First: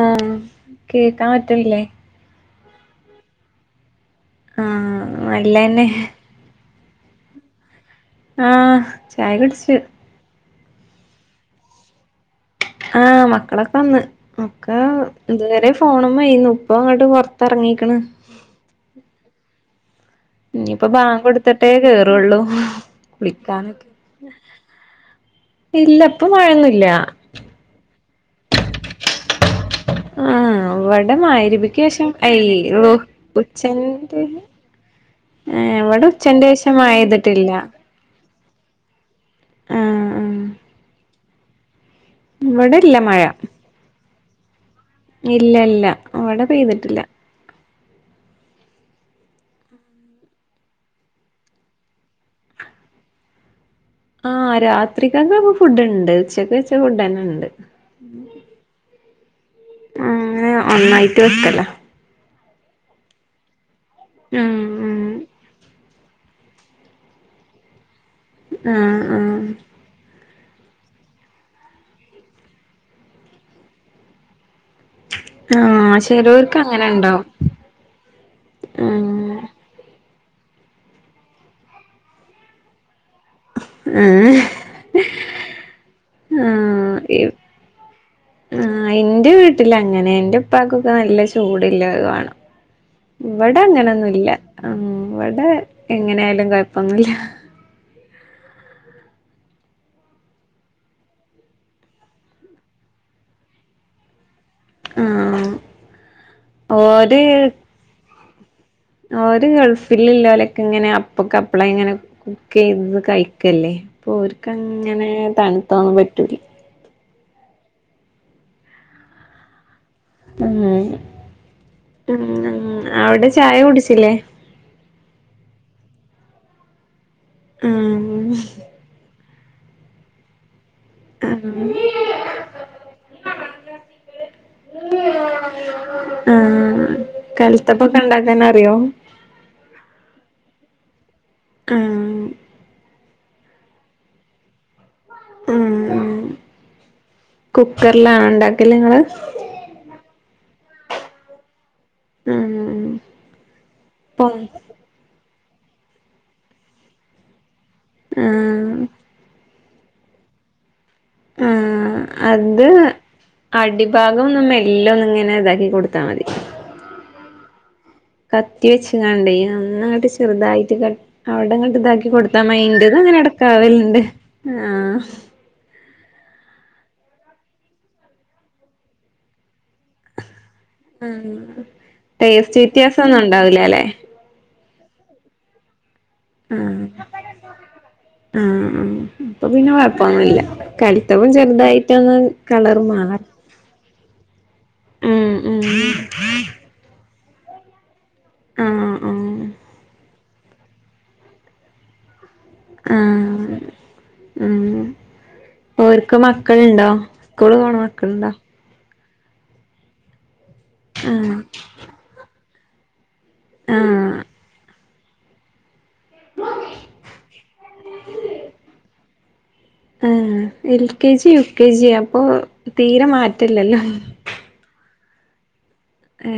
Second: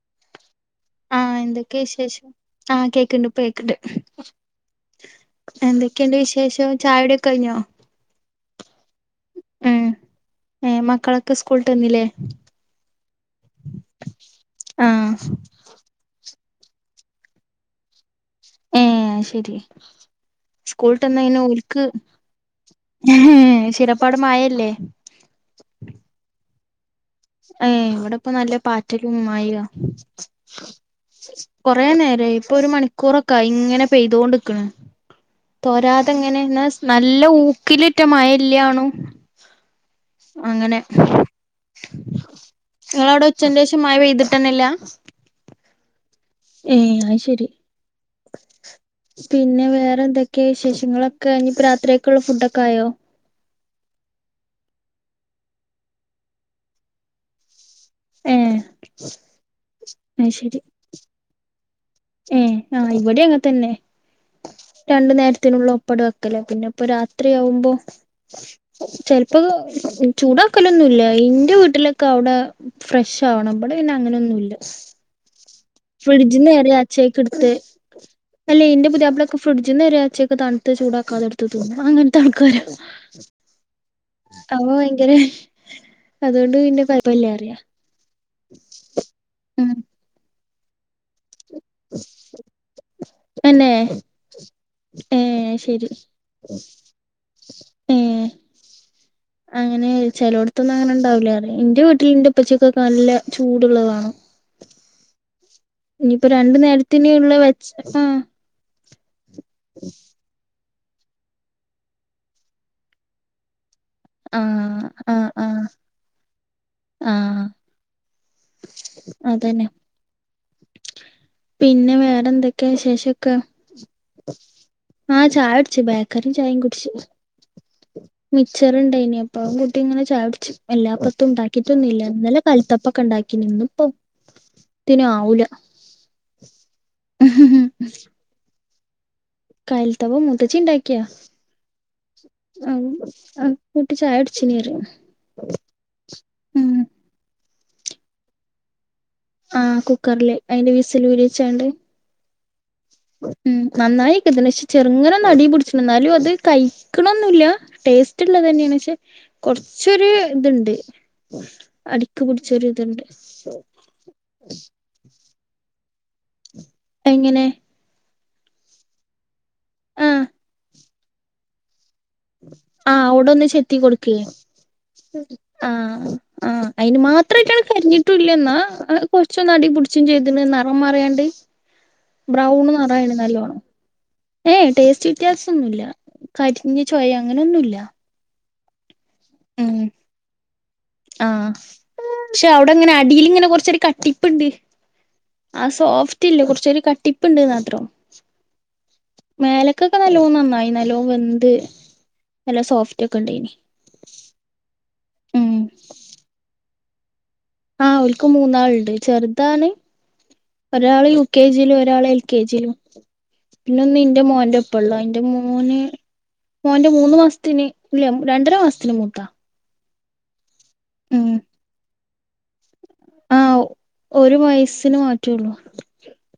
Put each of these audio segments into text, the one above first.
ആഹ് കേക്കാൻ ആഹ എന്തൊക്കെയ പറ്റണില്ലേ വിശേഷം ആഹ കേക്കണ്ട് ഇപ്പ കേക്കണ്ട് ആഹ് നല്ലന്നെ എന്തൊക്കെയണ്ട് വിശേ ശേഷം ചായ കുടി കഴിഞ്ഞോ ആഹ ചായ കുടിച്ച് ഉംമക്കളൊക്കെ സ്കൂളിട്ട് വന്നില്ലേ ആഹ മക്കളൊക്കെ വന്ന് മക്കെ ആഹ് ഇതുവരെ ഫോണ് മയ്ന്നുഇപ്പ അങ്ങോട്ട് പുറത്തിറങ്ങിക്ക്ണ് ഏ ശരി ഇയിപ്പൊ ബാങ്ക്കൊടുത്തിട്ടേ കേറുള്ളൂ ഉ കുളിക്കാനൊക്കെ ശരി അപ്പവിടെമഴയില്ലേ ഇല്ല ഇപ്പൊ മഴൊന്നുല്ല ഉം ഇപ്പവിടെ നല്ല പാറ്റലും മഴയാ ആഹ് ഇവിടെ മഗ്‌രിബിക്ക് കൊറെ ശേഷം നേരായി ഇപ്പൊ അയ് ഒരു ഓ മണിക്കൂറൊക്കെയി ഇങ്ങനെ ഉച്ചന്റെ പെയിതുകൊണ്ടാക്കണ് ഏഹ് ഇവിടെ ഉച്ചന്റെ തൊരാതെങ്ങനൊ ശേഷം മഴ നല്ല പെയ്തിട്ടില്ല ഊക്കില് മഴയില്ലാണു ആഹ് ആഹ് അങ്ങനെ ഇവിടില്ല മഴ നിങ്ങളവിടെ ഉച്ചൻ്റെ ഷം മഴ പെയ്തിട്ട ന്നെല്ല ഇല്ല ഇല്ല ഇവിടെ പെയ്തിട്ടില്ല ശരി പിന്നെ വേറെ എന്തൊക്കെയ വിശേഷങ്ങളൊക്കെ ഇനി രാത്രിയൊക്കെയള്ള ഫുഡ ഒക്കെ ആയോ ആ് രാത്രിക്കക്കെപ്പ ഫുഡ് ഉണ്ട് ഉച്ചക്ക് ഉച്ച ഫുഡ് ന്നെ ഉണ്ട് ഏഹ അങ്ങന ഒന്നായിട്ട് വെക്കല്ല ഏ ആഹ് ഇവിടെ അങ്ങെ തന്നെ ആം രണ്ടു നേരത്തിനുള്ള ഒപ്പട വെക്കലേ പിന്നെ ഇപ്പൊ രാത്രിയാവുമ്പോ ആഹ് ആഹ് ചെല്പക്കെ ചൂടാക്കലൊന്നുംല്ല എന്റെ വീട്ടിലൊക്കെ അവിടെ ഫ്രഷ് ആവണം ഇവിടെ പിന്നെ അങ്ങനെൊന്നുംല്ല ആഹ് ഫ്രിഡ്ജ്ന്ന് ചെലോർക്ക് നേരെ അങ്ങനെ അച്ചയ്ക്ക് ഉണ്ടാവും എടുത്ത് അല്ലയ് ഇന്റെ ഉം പുതിയാ ഫ്രിഡിജിന്ന് വരെ അച്ചയ്ക്കെ തണ്ത്ത് ചൂടാക്കാതെടുത്ത് തിന്നും അങ്ങൻ ത്തെ ആൾക്കരാ ഏഹ് അപൊ ഭയങ്കര അതുകൊണ്ട് പിന്നെ കൊഴപ്പല്ലാന്ന് പറയ ആ എന്റെ വീട്ടിലാ ങ്ങനെ ഇപ്പക്കൊക്കെ നല്ല ചൂട്ല്ലത് വാണം ഇവിടെ തന്നെ അങ്ങനെന്നുല്ല ഏ ഇവിടെ ശരി എങ്ങനെയായാലും കൊഴപ്പമൊന്നുല്ല ഉം അങ്ങനെ ചെിലവിടത്തൊന്നും അങ്ങനെ ചെലോടത്തൊന്നും അങ്ങനെഉണ്ടാവില്ല എന്റെ വീട്ടിൽ ഇന്റെ ഇപ്പച്ചിക്കൊക്കെ നല്ല ചൂടുള്ളത് വേണം ആ ഇനിഞ്ഞിപ്പോ രണ്ടു നേരത്തിനെ ഉള്ള വെച്ച ആ ഓര് ഗൾഫിൽ ഇല്ലലൊക്കെ ഇങ്ങനെ അപ്പകപ്പളെ ഇങ്ങനെ കുക്ക് ചെയ്ത് കഴിക്കല്ലേ അപ്പൊ ഓർക്ക് ആഹ് അങ്ങനെ ആഹ് ആഹ് തണുത്ത തൊന്നും പറ്റൂല ആഹ് അതന്നെ പിന്നെ വേറെ ഉംഅവിടെ ചായ കുടിച്ചില്ലേ ആചായ കുടിച്ചു ബേക്കറിം ചായിം കുടിച്ചു ആഹ് മിച്ചർ ഉണ്ടായിനി അപ്പം അതും കൂട്ടി ഇങ്ങനെ ചായ കുടിച്ചു എല്ല ഇപ്പത്ത് ഉണ്ടാക്കിയിട്ടൊന്നുല്ല ഇന്നലെ കൽത്തപ്പൊക്കെ ഇണ്ടാക്കി നിന്നും ഇപ്പൊ ആ കലത്തപ്പൊക്കെ ഇണ്ടാക്കാൻ അറിയോ കലത്തപ്പം മൂത്തച്ചി ഇണ്ടാക്കിയ ആഹ് അഹ ആ കൂട്ടി ചായ കുടിച്ചീന്നി പറയാ അ ആ കുക്കറിലാണോ ഇണ്ടാക്കല് നിങ്ങള് ആഹ് കുക്കറില് അയിന്റെ വിസില് ഊരെച്ചാണ്ട് ഉം ഉം പൊങ് നന്നായിക്കത്തിനെ പക്ഷെ ചെറുങ്ങനെഒന്ന് അടി പിടിച്ചിണ് എന്നാലും അത് കഴിക്കണൊന്നുല്ല ടേസ്റ്റ് ഉള്ളത് ആഹ് തന്നെയാണ് പക്ഷെ കൊറച്ചൊരു ഇത്ണ്ട് ആഹ് അത് അടിഭാഗം മെല്ലെ ഒന്ന് ഇങ്ങനെ ഇതാക്കി കൊടുത്താ മതി എങ്ങനെ കത്തി വെച്ച്കാണ്ട് ഒന്ന്ങ്ങ്ട്ട് ആഹ് ചെറുതായിട്ട് കട്അവിടങ്ങ്ട്ട് ഇതാക്കി കൊടു ത്താ മ ഇൻ്റതും ആഹ് ഇങ്ങനെ അവിടെ ഒന്ന് ചെത്തി എടക്കാവലുണ്ട് കൊടുക്കേ ആഹ് ആഹ് ആഹ് അയിന് മാത്രമായിട്ട് കരിഞ്ഞിട്ടൂല്ല എന്നാ കൊറച്ച്ന്ന അടി പിടിച്ചും ചെയ്തിണ് നിറം മറിയാണ്ട് ആഹ് ടേസ്റ്റ് ബ്രൗൺ നെറംആയിണ് വ്യത്യാസൊന്നും നല്ലോണം ഉണ്ടാവൂലല്ലേ ഏയ് ടേസ്റ്റ് വ്യത്യാസംഒന്നുല്ല കരിഞ്ഞചൊയ അങ്ങനെന്നുല്ല ആഹ്ആഹ് അപ്പൊ പിന്നെ കൊഴപ്പൊന്നുല്ല കരി ആഹ് പക്ഷെ അവിടെങ്ങനെ അടീല്ഇങ്ങനെ കൊറച്ചൊരു കട്ടിപ്പ്ണ്ട് ഉം ഉം ആ സോഫ്റ്റ് ഇല്ല കുറച്ചൊരു കട്ടിപ്പ്ണ്ട്ന്ന് മാത്രം ആഹ് മേലക്കൊക്കെ നല്ലോ നന്നായി നല്ലോ വെന്ത് നല്ല ആഹ് സോഫ്റ്റ് ഒക്കെ ഉണ്ടായിനി ആഹ് ഉം ഓര്ക്ക് മക്കളുണ്ടോ ആഹ് ഓൽക്ക് മൂന്നാളുണ്ട് ചെറ്താണ് ഒരാള് യു ആഹ് കെ ജിയിലും ഒരാൾ എൽ കെ ജിയിലും പിന്നൊന്ന് ആഹ് എന്റെ മോന്റെ ഒപ്പ ഇപ്പള്ള അയിന്റെ മോന് മോന്റെ മൂന്ന് മാസത്തിന് ഇല്ല രണ്ടര മാസത്തിന് മൂത്തതാ ആഹ് L K G U K G അപ്പൊ തീരെ ആ മാറ്റല്ലല്ലോ ഒരു വയസ്സിന് മാറ്റുള്ളൂ ഏ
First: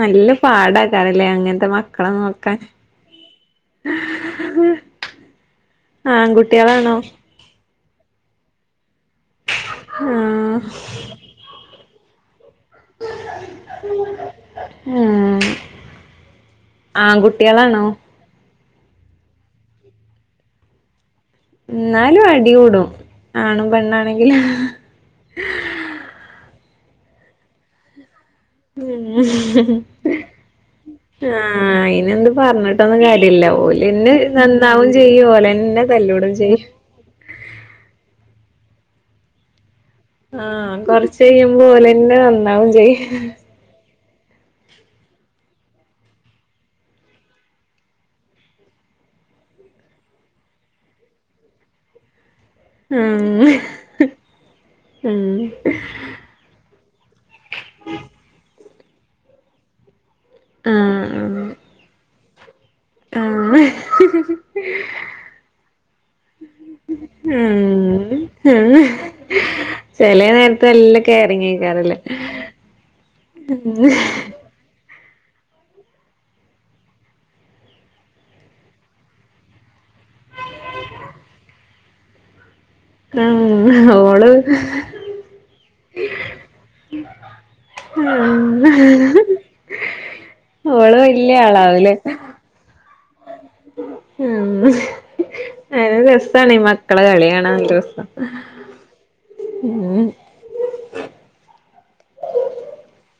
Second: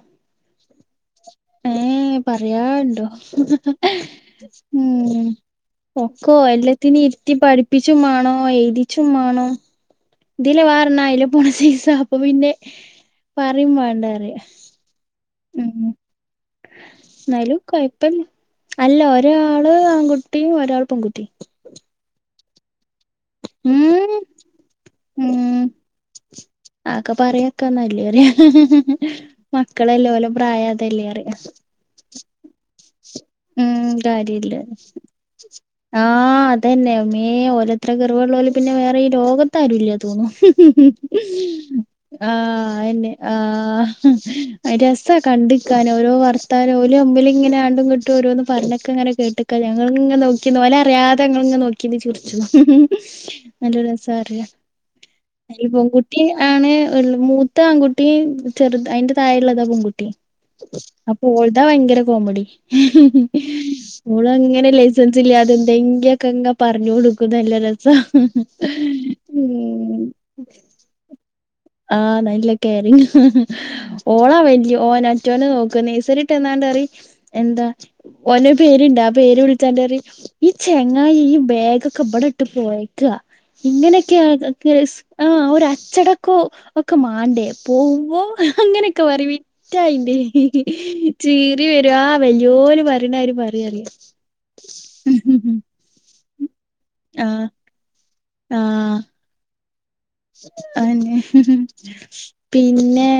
നല്ല പാട ഏ പറയാണ്ടോ ഉം ഒക്കോ ആൺകുട്ടികളാണോ എല്ലത്തിനി ത്തി പഠിപ്പിച്ചും വേണം എഴുതിച്ചും വേണം ആഹ് ഇതില് വേറെ അതിലെ പോണ സൈസാ അപ്പൊ പിന്നെ പറയും വേണ്ടാ പറയും ആ എന്നാലും ആൺകുട്ടളാണോ കൊഴപ്പല്ല അല്ല ഒരാള് ആൺകുട്ടി ഒരാൾ പെൺകുട്ടി എന്നാലും അടി കൂടും ആണും പെണ്ണും ഉം ആണെങ്കി ഉം ആക്കെ പറയൊക്കെ നല്ലേറെ മക്കളല്ലേ ഓലെ പ്രായം അതല്ലേ പറയും ആ അയിനെന്ത് പറഞ്ഞട്ട് ഉം കാര്യല്ല ചെയ്യും ഓലെന്നെ ആ തല്ലൂടും ചെയ്യും അതന്നെ മേ ഒല അത്ര കെറുവുള്ളവള് പിന്നെ വേറെ ഈ ലോക ത്ത് ആരൂല തോന്നും ആഹ് കൊറച്ച് കഴിയുമ്പോ ഓലെന്നെ ആ നന്നാവും എന്നെ ചെയ്യും ആ ഉം രസാ കണ്ട് നിക്കാൻ ഓരോ വർത്താനോം ഓല് തമ്മില് ഇങ്ങനെ രണ്ടും കൂടെ ന്നിട്ട് ഓരോന്ന് പറഞ്ഞൊക്കെ ഇങ്ങനെ കേട്ടിക്ക ഞങ്ങൾ ഇങ്ങനെ നോക്കിന്ന് ഓല് അറിയാതെ ഞങ്ങൾ ഇങ്ങനെ നോക്കിനിന്ന് ചിർ ഉം നല്ല രസാ അറിയാം ഉം അല്ല ഈ പെൺകുട്ടി ആണ് മൂത്ത ആൺകുട്ടി ചെറുത് അതിന്റെ തായെ ഉള്ളതാ പെൺകുട്ടി അപ്പൊ ഓൾടെ ഭയങ്കര കോമഡി ആഹ് മോള് അങ്ങനെ ലൈസൻസ് ഇല്ലാതെ എന്തെങ്കിലൊക്കെ ഇങ്ങ് പറഞ്ഞോണ്ടിരിക്കും നല്ല രസാ ഉം ഉം ചെല നേരത്ത് നല്ല കെയറിങ്ങ് ഏകാരം ല്ലേ ആ നല്ല കെയറിംഗ് ഓളാ വലിയ ഓന മറ്റോനെ നോക്ക് നഴ്സറി വിട്ടന്നാണ്ട് പറി എന്താ ഓനൊരു പേരുണ്ട് ആ പേര് വിളിചാണ്ട് പറി ഈ ചെങ്ങായി ഈ ബേഗൊക്കെ ഇബടെ ഇട്ട് പോയ ക്ക ആഹ് ഇങ്ങനെയൊക്കെ ഓള് ആ ഒരു അച്ചടക്കോം ഒക്കെ മാണ്ടേ പോകുമ്പോ അങ്ങനെയൊക്കെ പറയും വിറ്റായിന്റ് ഓള് വല്യ ചീറി വരു ആളാവുല്ലേ ആഹ് വല്ല്യോല് പറയണരി പറി ഉം നല്ല രസണ് ഈ മക്കളെ കളി ആഹ് കാണാൻ നല്ല രസ ആഹ് ഉം ആന്നെ പിന്നെ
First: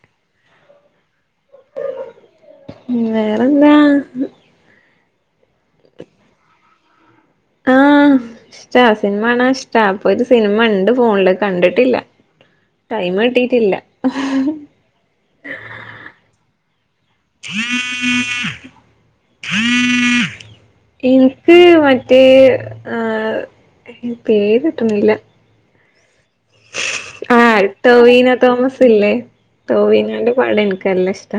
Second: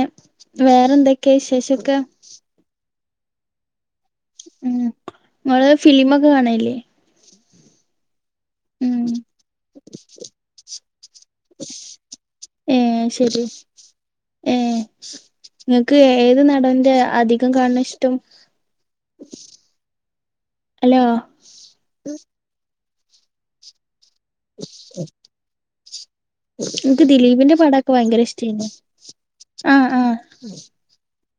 വേറെന്തൊക്കെയാ വിശേഷം ഒക്കെ ഉം വേറെന്താ ഉം ഇങ്ങള് ഫിലിമൊക്കെ കാണല്ലേ ആഹ് ഇഷ്ടാ ഉം സിനിമ കാണാൻ ഇഷ്ടാ ഇപ്പൊ ഒരു സിനിമ ഇണ്ട് ഫോണില് കണ്ടിട്ടില്ല ഏഹ് ടൈമ് ശരി കിട്ടിയിട്ടില്ല ഏഹ് ഇങ്ങക്ക് ഏത് നടന്റെ അധികം കാണണ ഇഷ്ടം ഹലോ ക്ക് മറ്റേ ആ പേര് കിട്ടുന്നില്ല ഇൻക്ക് ദി ആ ടൊവീനോ തോമസ് ഇല്ലേ ആഹ് ആഹ് ടൊവീനോന്റെ പടം എനിക്ക് നല്ല ഇഷ്ടാ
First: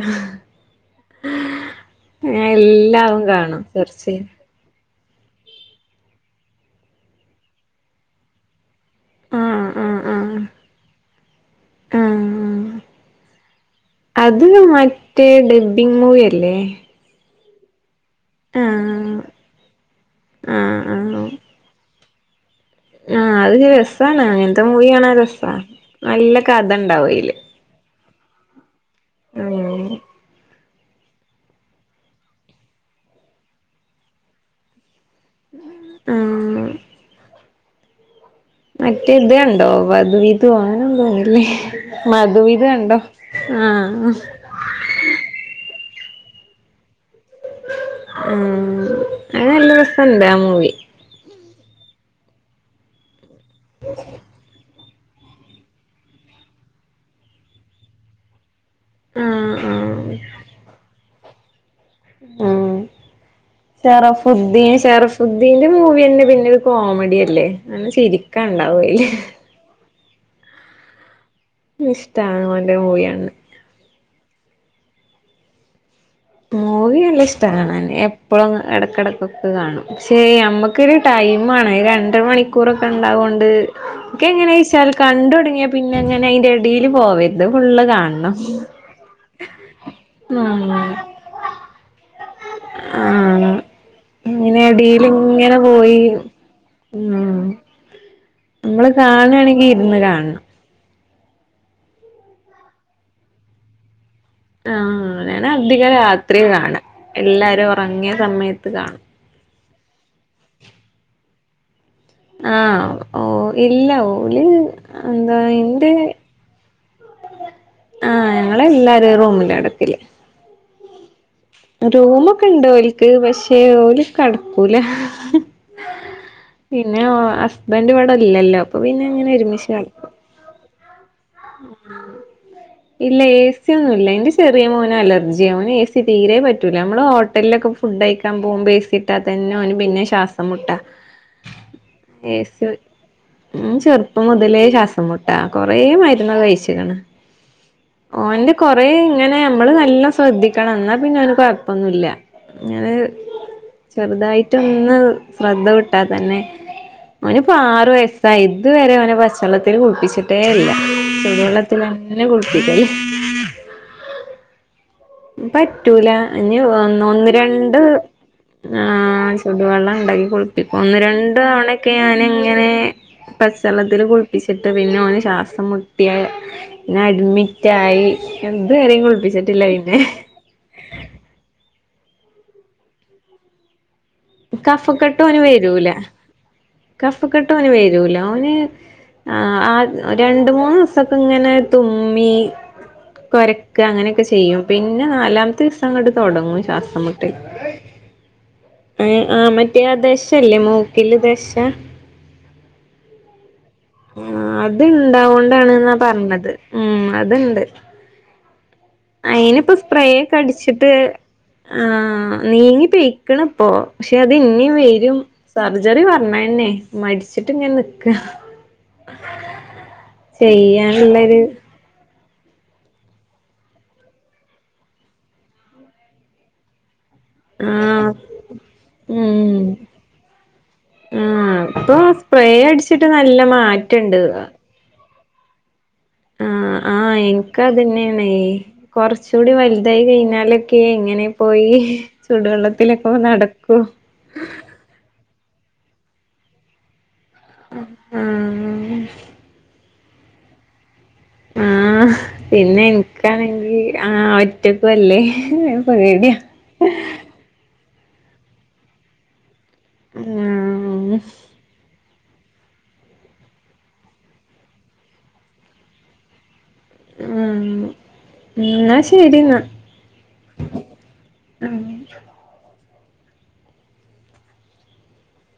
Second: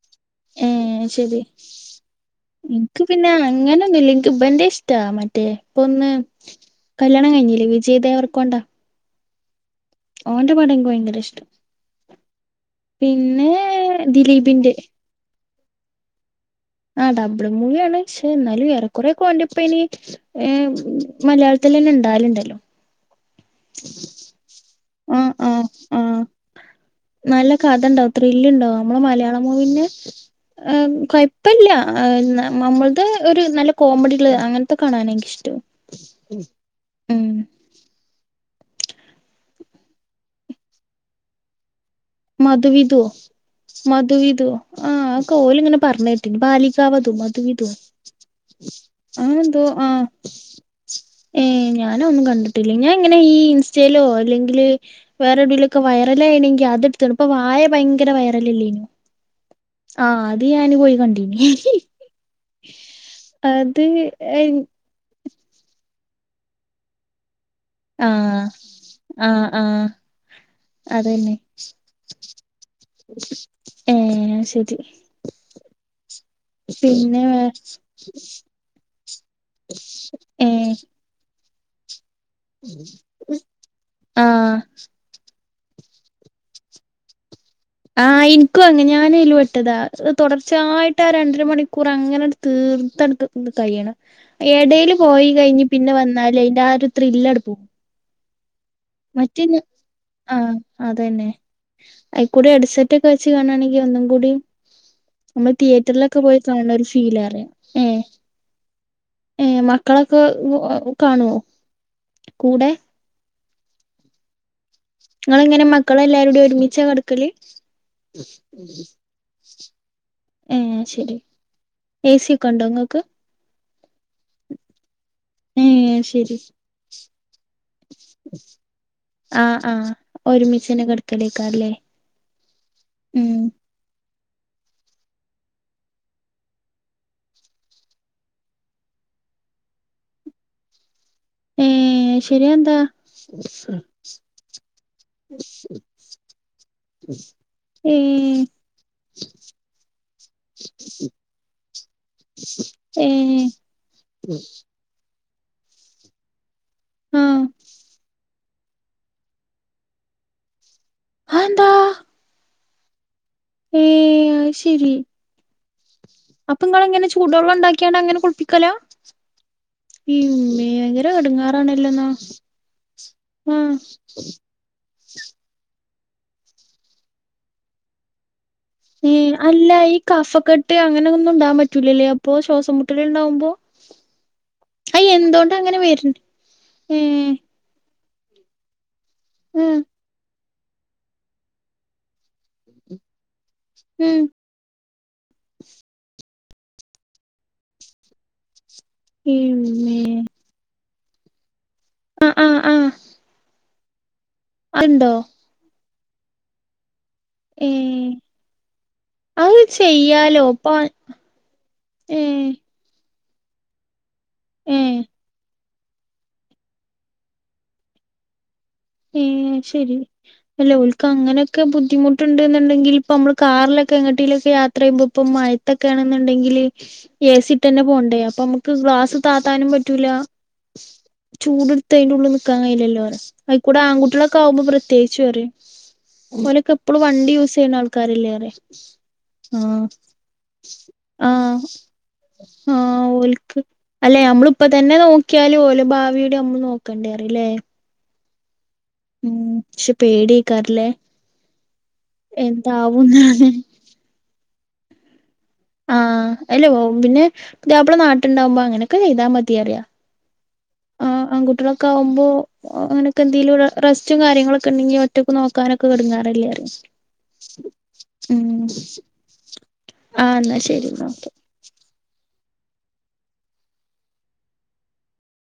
ഏഹ് ശരി ഞാൻ എക്ക് എല്ലാതും പിന്നെ കാണും അങ്ങനെ സെർച്ച് ഒന്നൂല്ല ചെയ്യ എനക്ക് ഇവന്റേ ഇഷ് ടാ മറ്റേ ഇപ്പൊ ഒന്ന് കല്യാണം കഴിഞ്ഞില്ലേ വിജയ് ദേവർക്കൊണ്ടാ ആഹ് ഓന്റെ പടം എനിക്ക് ഭയങ്കര ഇഷ്ടാ ആ ആ അത് ദിലീപിന്റെ മ റ്റേ ഡബ്ബിങ് മൂവി അല്ലേ ആ ഡബിള് മൂവിയാണ് പക്ഷെ എന്നാലും ആഹ് ഏറെക്കുറേക്കെ ഓന്റെ ഇപ്പനി ഏഹ് ആഹ് മലയാളത്തില്ന്നെ ഉണ്ടാവലുണ്ടല്ലോ ആ അത് രസണ് അങ്ങനത്തെ മൂവി കാണാൻ ആഹ് രസമാ ആഹ് ആഹ് നല്ല കഥ ഉണ്ടാവും അയില് നല്ല കഥ ഉണ്ടാവും ത്രില്ല് ഉണ്ടാവും നമ്മള് മലയാളം മൂവീന്റെ ഉം ആഹ് കൊയപ്പവില്ല നമ്മളടത് ഒരു നല്ല കോമഡികള് അങ്ങനത്തെ കാണാനെനിക്ക് ഉം ഉം മറ്റേ ഇത് കണ്ടോ മധുവിധു അങ്ങനെ എന്തോ അല്ലെ മധുവിധു കണ്ടോ ആഹ് മധുവിധു ആഹ് ഓല് ഇങ്ങനെ പറഞ്ഞ കേട്ടിനു ബാലികാവധു മധുവിധു ആഹ് അത് അങ്ങനെന്തോ നല്ല ആഹ് രസണ്ട് ആ മൂവി ഏഹ് ഞാൻ ഒന്നും കണ്ടിട്ടില്ല ഞാ ഇങ്ങനെ ഈ ഇൻസ്റ്റയിലോ അല്ലെങ്കില് വേറെ എവിടെലൊക്കെ വൈറൽ ആയിണെങ്കിൽ അത് എടുത്തു കാണും ഇപ്പൊ വാഴ ഭയങ്കര വൈറൽ ഇല്ലനോ ആഹ് ആഹ് ആഹ് അത് ഞാനും പോയി കണ്ടീന് ഉം ശറഫുദീൻ ശറ സുദ്ധീന്റെ മൂവി തന്നെ പിന്നെ ഒരു കോമഡി അല്ലേ നല്ല ആഹ് ചിരിക്ക ഉണ്ടാവും അയില് ആഹ് ആഹ് അതന്നെ ഇഷ്ടാണ് ഓന്റെ മൂവി കാണാൻ ഏഹ് അത് ശരി മൂവി നല്ല പിന്നെ വേ ഇഷ്ട കാണാന് എപ്പോഴും ഇടക്കിടക്കൊക്കെ കാണും പക്ഷെ ഏഹ് നമ്മുക്കൊരു ടൈം ആണ് രണ്ടര മണിക്കൂറൊക്കെ ഉണ്ടാവോണ്ട് ഒക്കെ ആഹ് എങ്ങനെയാച്ചാല് കണ്ടു തുടങ്ങിയാൽ പിന്നെ അങ്ങനെ അതിന്റെ ഇടിയില് പോവ ഇത് ഫുൾ ആഹ് എനിക്കും അങ്ങനാ ഞാനതിൽ പെട്ടതാ തുടർച്ചയായിട്ട് ആഹ് രണ്ടര മണിക്കൂ കുറെ അങ്ങനെടുതീർത്തടുത്ത് ആഹ് കഴിയണം ഇങ്ങനെ ഇടയിൽ എടീൽ പോയി ഇങ്ങനെ കഴിഞ്ഞ് പിന്നെ പോയി വന്നാല് അതിന്റെ ആഹ് ഒരു ത്രിൽ ഉം അങ്ങട് പോവും നമ്മള് മറ്റേ കാണാണെങ്കി ഇരുന്ന് കാണണം ആഹ് അതെന്നെ കൂടെ ഹെഡ്സെറ്റ് ഒക്കെ വെച്ച് കാണയാണെങ്കിൽ ഒന്നും കൂടി ആഹ് ഞാൻ നമ്മള് അധികം തിയേറ്ററിലൊക്കെ പോയി രാത്രി കാണാ കാണണൊരു ഫീൽ അറിയാം എല്ലാരും ഏഹ് ഉറങ്ങിയ സമയത്ത് കാണും ഏഹ് മക്കളൊക്കെ കാണുവോ കൂടെ ആഹ് ഓ ഇല്ല ഓല് എന്താ നിങ്ങളെങ്ങനെ എന്റെ മക്കളെല്ലാരൂടി ഒരുമിച്ചാ കെടക്കല് ആഹ്‌ ഞങ്ങളെല്ല ഒരു റൂമിലാ കിടക്കല് ഏഹ് അത് ശരി എ സി റൂമൊക്കെ ഒക്കെ ഉണ്ടോ ഇണ്ട് ഇങ്ങക്ക് ഓലിക്ക് പക്ഷേ ഓല് കിടക്കൂല ഏഹ് അത് ശരി പിന്നെ ഹസ്ബൻഡ് ഇവിടെ ഇല്ലല്ലോ അപ്പൊ പിന്നെ അങ്ങനെ ആഹ് ഒരുമിച്ച് ആഹ് കിടക്കും ഒരുമിച്ചന്നെ കിടക്കലെക്കാ അല്ലെ ഇല്ല എ സി ഒന്നും ഇല്ല എന്റെ ചെറിയ മോന് അലർജിയാ ഓന് എ സി തീരെ പറ്റൂല്ല നമ്മള് ഹോട്ടലിലൊക്കെ ഫുഡ് കഴിക്കാൻ പോകുമ്പോ എ സി ഇട്ടാൽ തന്നെ അവന് പിന്നെ ശ്വാസം മുട്ടാ ഏഹ് എ സി ശരിയാന്താ ഉം ചെറുപ്പം മുതലേ ശ്വാസം മുട്ടാ കൊറേ മരുന്ന് കഴിച്ചിക്കണ് ഏഹ് ഓന്റെ കൊറെ ഇങ്ങനെ നമ്മള് നല്ല ശ്രദ്ധിക്കണം എന്നാ പിന്നെ അവന് കൊഴപ്പൊന്നൂല്ല ഏഹ് ചെറുതായിട്ട് ഒന്ന് ശ്രദ്ധ വിട്ടാ തന്നെ ആഹ് അവനിപ്പോ ആറു വയസ് സ്സായി ഇത് വരെ അവനെ പച്ചവെള്ളത്തിൽ കുളിപ്പിച്ചിട്ടേ ഇല്ല അതെന്താ ചൂടുവെള്ളത്തിലന്നെ കുളിപ്പിക്കല് ഏഹ് അത് ശരി പറ്റൂല ഇനി അപ്പൊ ഇങ്ങളെങ്ങനെ ഒന്ന് ചൂടുവെള്ളം രണ്ട് ഇണ്ടാക്കിയാണ്ട് അങ്ങനെ കുളിപ്പിക്കലാ ആഹ് ചുടുവെള്ളം ഉണ്ടാക്കി ഇമ്മേ കുളിപ്പിക്കും ഒന്ന് ഭയങ്കര രണ്ട് തവണയൊക്കെ എടങ്ങേറാണല്ലോന്നാ ഞാൻ ഇങ്ങനെ ആഹ് പച്ചത്തില് കുളിപ്പിച്ച ച്ചിട്ട് പിന്നെ അവന് ശ്വാസം മുട്ടിയ പിന്നെ അഡ്മിറ്റ് ആയി അല്ല ഈ കഫക്കെട്ട് അങ്ങനെ ഒന്നും ഉണ്ടാൻ പറ്റൂലല്ലേ അപ്പൊ ശ്വാസം മുട്ടല് ഉണ്ടാവുമ്പോ കഫക്കെട്ട് ഓന് അങ്ങനെ വരൂല വര്ണ് ഏഹ് കഫകെട്ട ട്ടോനു വരൂല ഒന് ആ ആഹ് രണ്ട് മൂന്ന് ദിവസൊക്കെ ഇങ്ങനെ തുമ്മി കൊരക്ക ഉം അങ്ങനെയൊക്കെ ചെയ്യും പിന്നെ നാലാമത്തെ ദിവസം അങ്ങോട്ട് തുടങ്ങും ശ്വാസം മുട്ടല് ഉം ആഹ് മറ്റേ ആ ഇമ്മേ ദശല്ലേ മൂക്കില് ദശ അഹ് ആഹ് ആ ആഹ് അത് അത്ണ്ടോ ഇണ്ടാവോണ്ടാണീന്നാ പർഞ്ഞത് ഉം അത്ണ്ട് ഏഹ് അത് അയ്നിപ്പോ സ്പ്രേ ഒക്കെ ചെയ്യാലോ ഇപ്പൊ അടിച്ചിട്ട് ആഹ് ഏഹ് നീങ്ങി പെയ്ക്ക്ണ്പ്പൊ പക്ഷെ അത് ഇന്യും ഏഹ് വെരും സർജറി പറഞ്ഞെന്നെ മടിച്ചിട്ട്ങ്ങനെ നിക്ക ഏഹ് ശെരി അല്ലെ ചെയ്യാനുള്ളൊരു ഓൽക്കങ്ങനെക്കെ ബുദ്ധിമുട്ട് ട്ടുണ്ട് എന്നുണ്ടെങ്കിൽ ഇപ്പ നമ്മള് കാറിലൊക്കെ എങ്ങട്ടീലൊക്കെ യാത്രയ്യുമ്പോപ്പം മയത്തൊക്കെണ്ന്ന്ണ്ടെങ്കില് എ ആ സിട്ടന്നെ പോണ്ടേ അപ്പൊമ്മക്ക് ഗ്ലാസ് ഉം താത്താനും പറ്റൂല ആ ചൂട്‌ട്ത്ത് ഇപ്പൊ അയ്ന്റൊള്ള് സ്പ്രേ നിക്കാ അടിച്ചിട്ട് കയ്യിലല്ലോറ്യ നല്ല അയ്ക്കൂടെ ആൺകൂട്ട്യാളൊക്ക മാറ്റണ്ട് ആവുമ്പോ പ്രത് ത്യേകിച്ചറിം ആഹ് ആഹ് എൻക്കതന്നെണെ ആൾക്കാരല്ലേ പറയും കൊറച്ചുടി വൽതായി കഴിഞ്ഞാലെ ക്കെ ഇങ്ങനെ ആഹ് പോയി ആഹ് ചുടുവെള്ളത്തിലൊക്കെ ഓൽക്ക് നടക്കും അല്ലെ നമ്മളിപ്പതന്നെ നോക്കിയാലും ഓലെ ഭാവിയുടെമ്മള് നോക്കേണ്ടേറ്യലേ അഹ് ആഹ് ഉം ക്ഷെ പേടേക്കാരലേ ആഹ് പിന്നെ എനിക്കാണെങ്കി ആഹ് ഒറ്റക്കുവല്ലേ ഏഹ് പേട്യ അല്ലഓം പിന്നെ പുത്യാപ്ല നാട്ടുണ്ടാവുമ്പോ അങ്ങനെക്കെ ചെയ്താ മതി അറ്യാ ഉം ആൺകുട്ടളൊക്കെ ആവുമ്പോ ഓം അങ്ങനൊക്കെ എന്തേലും റെസ്റ്റും കാര്യങ്ങളൊക്കെണ്ടെങ്കി ഒറ്റക്ക് നോക്കാനൊക്കെടുങ്ങാറല്ലേ റസ്‌റ്റ് ആഹ് ന്ന ശെരിന്നാ ആഹ് ന്നാ ശെരിന്നാ ഓക്കെ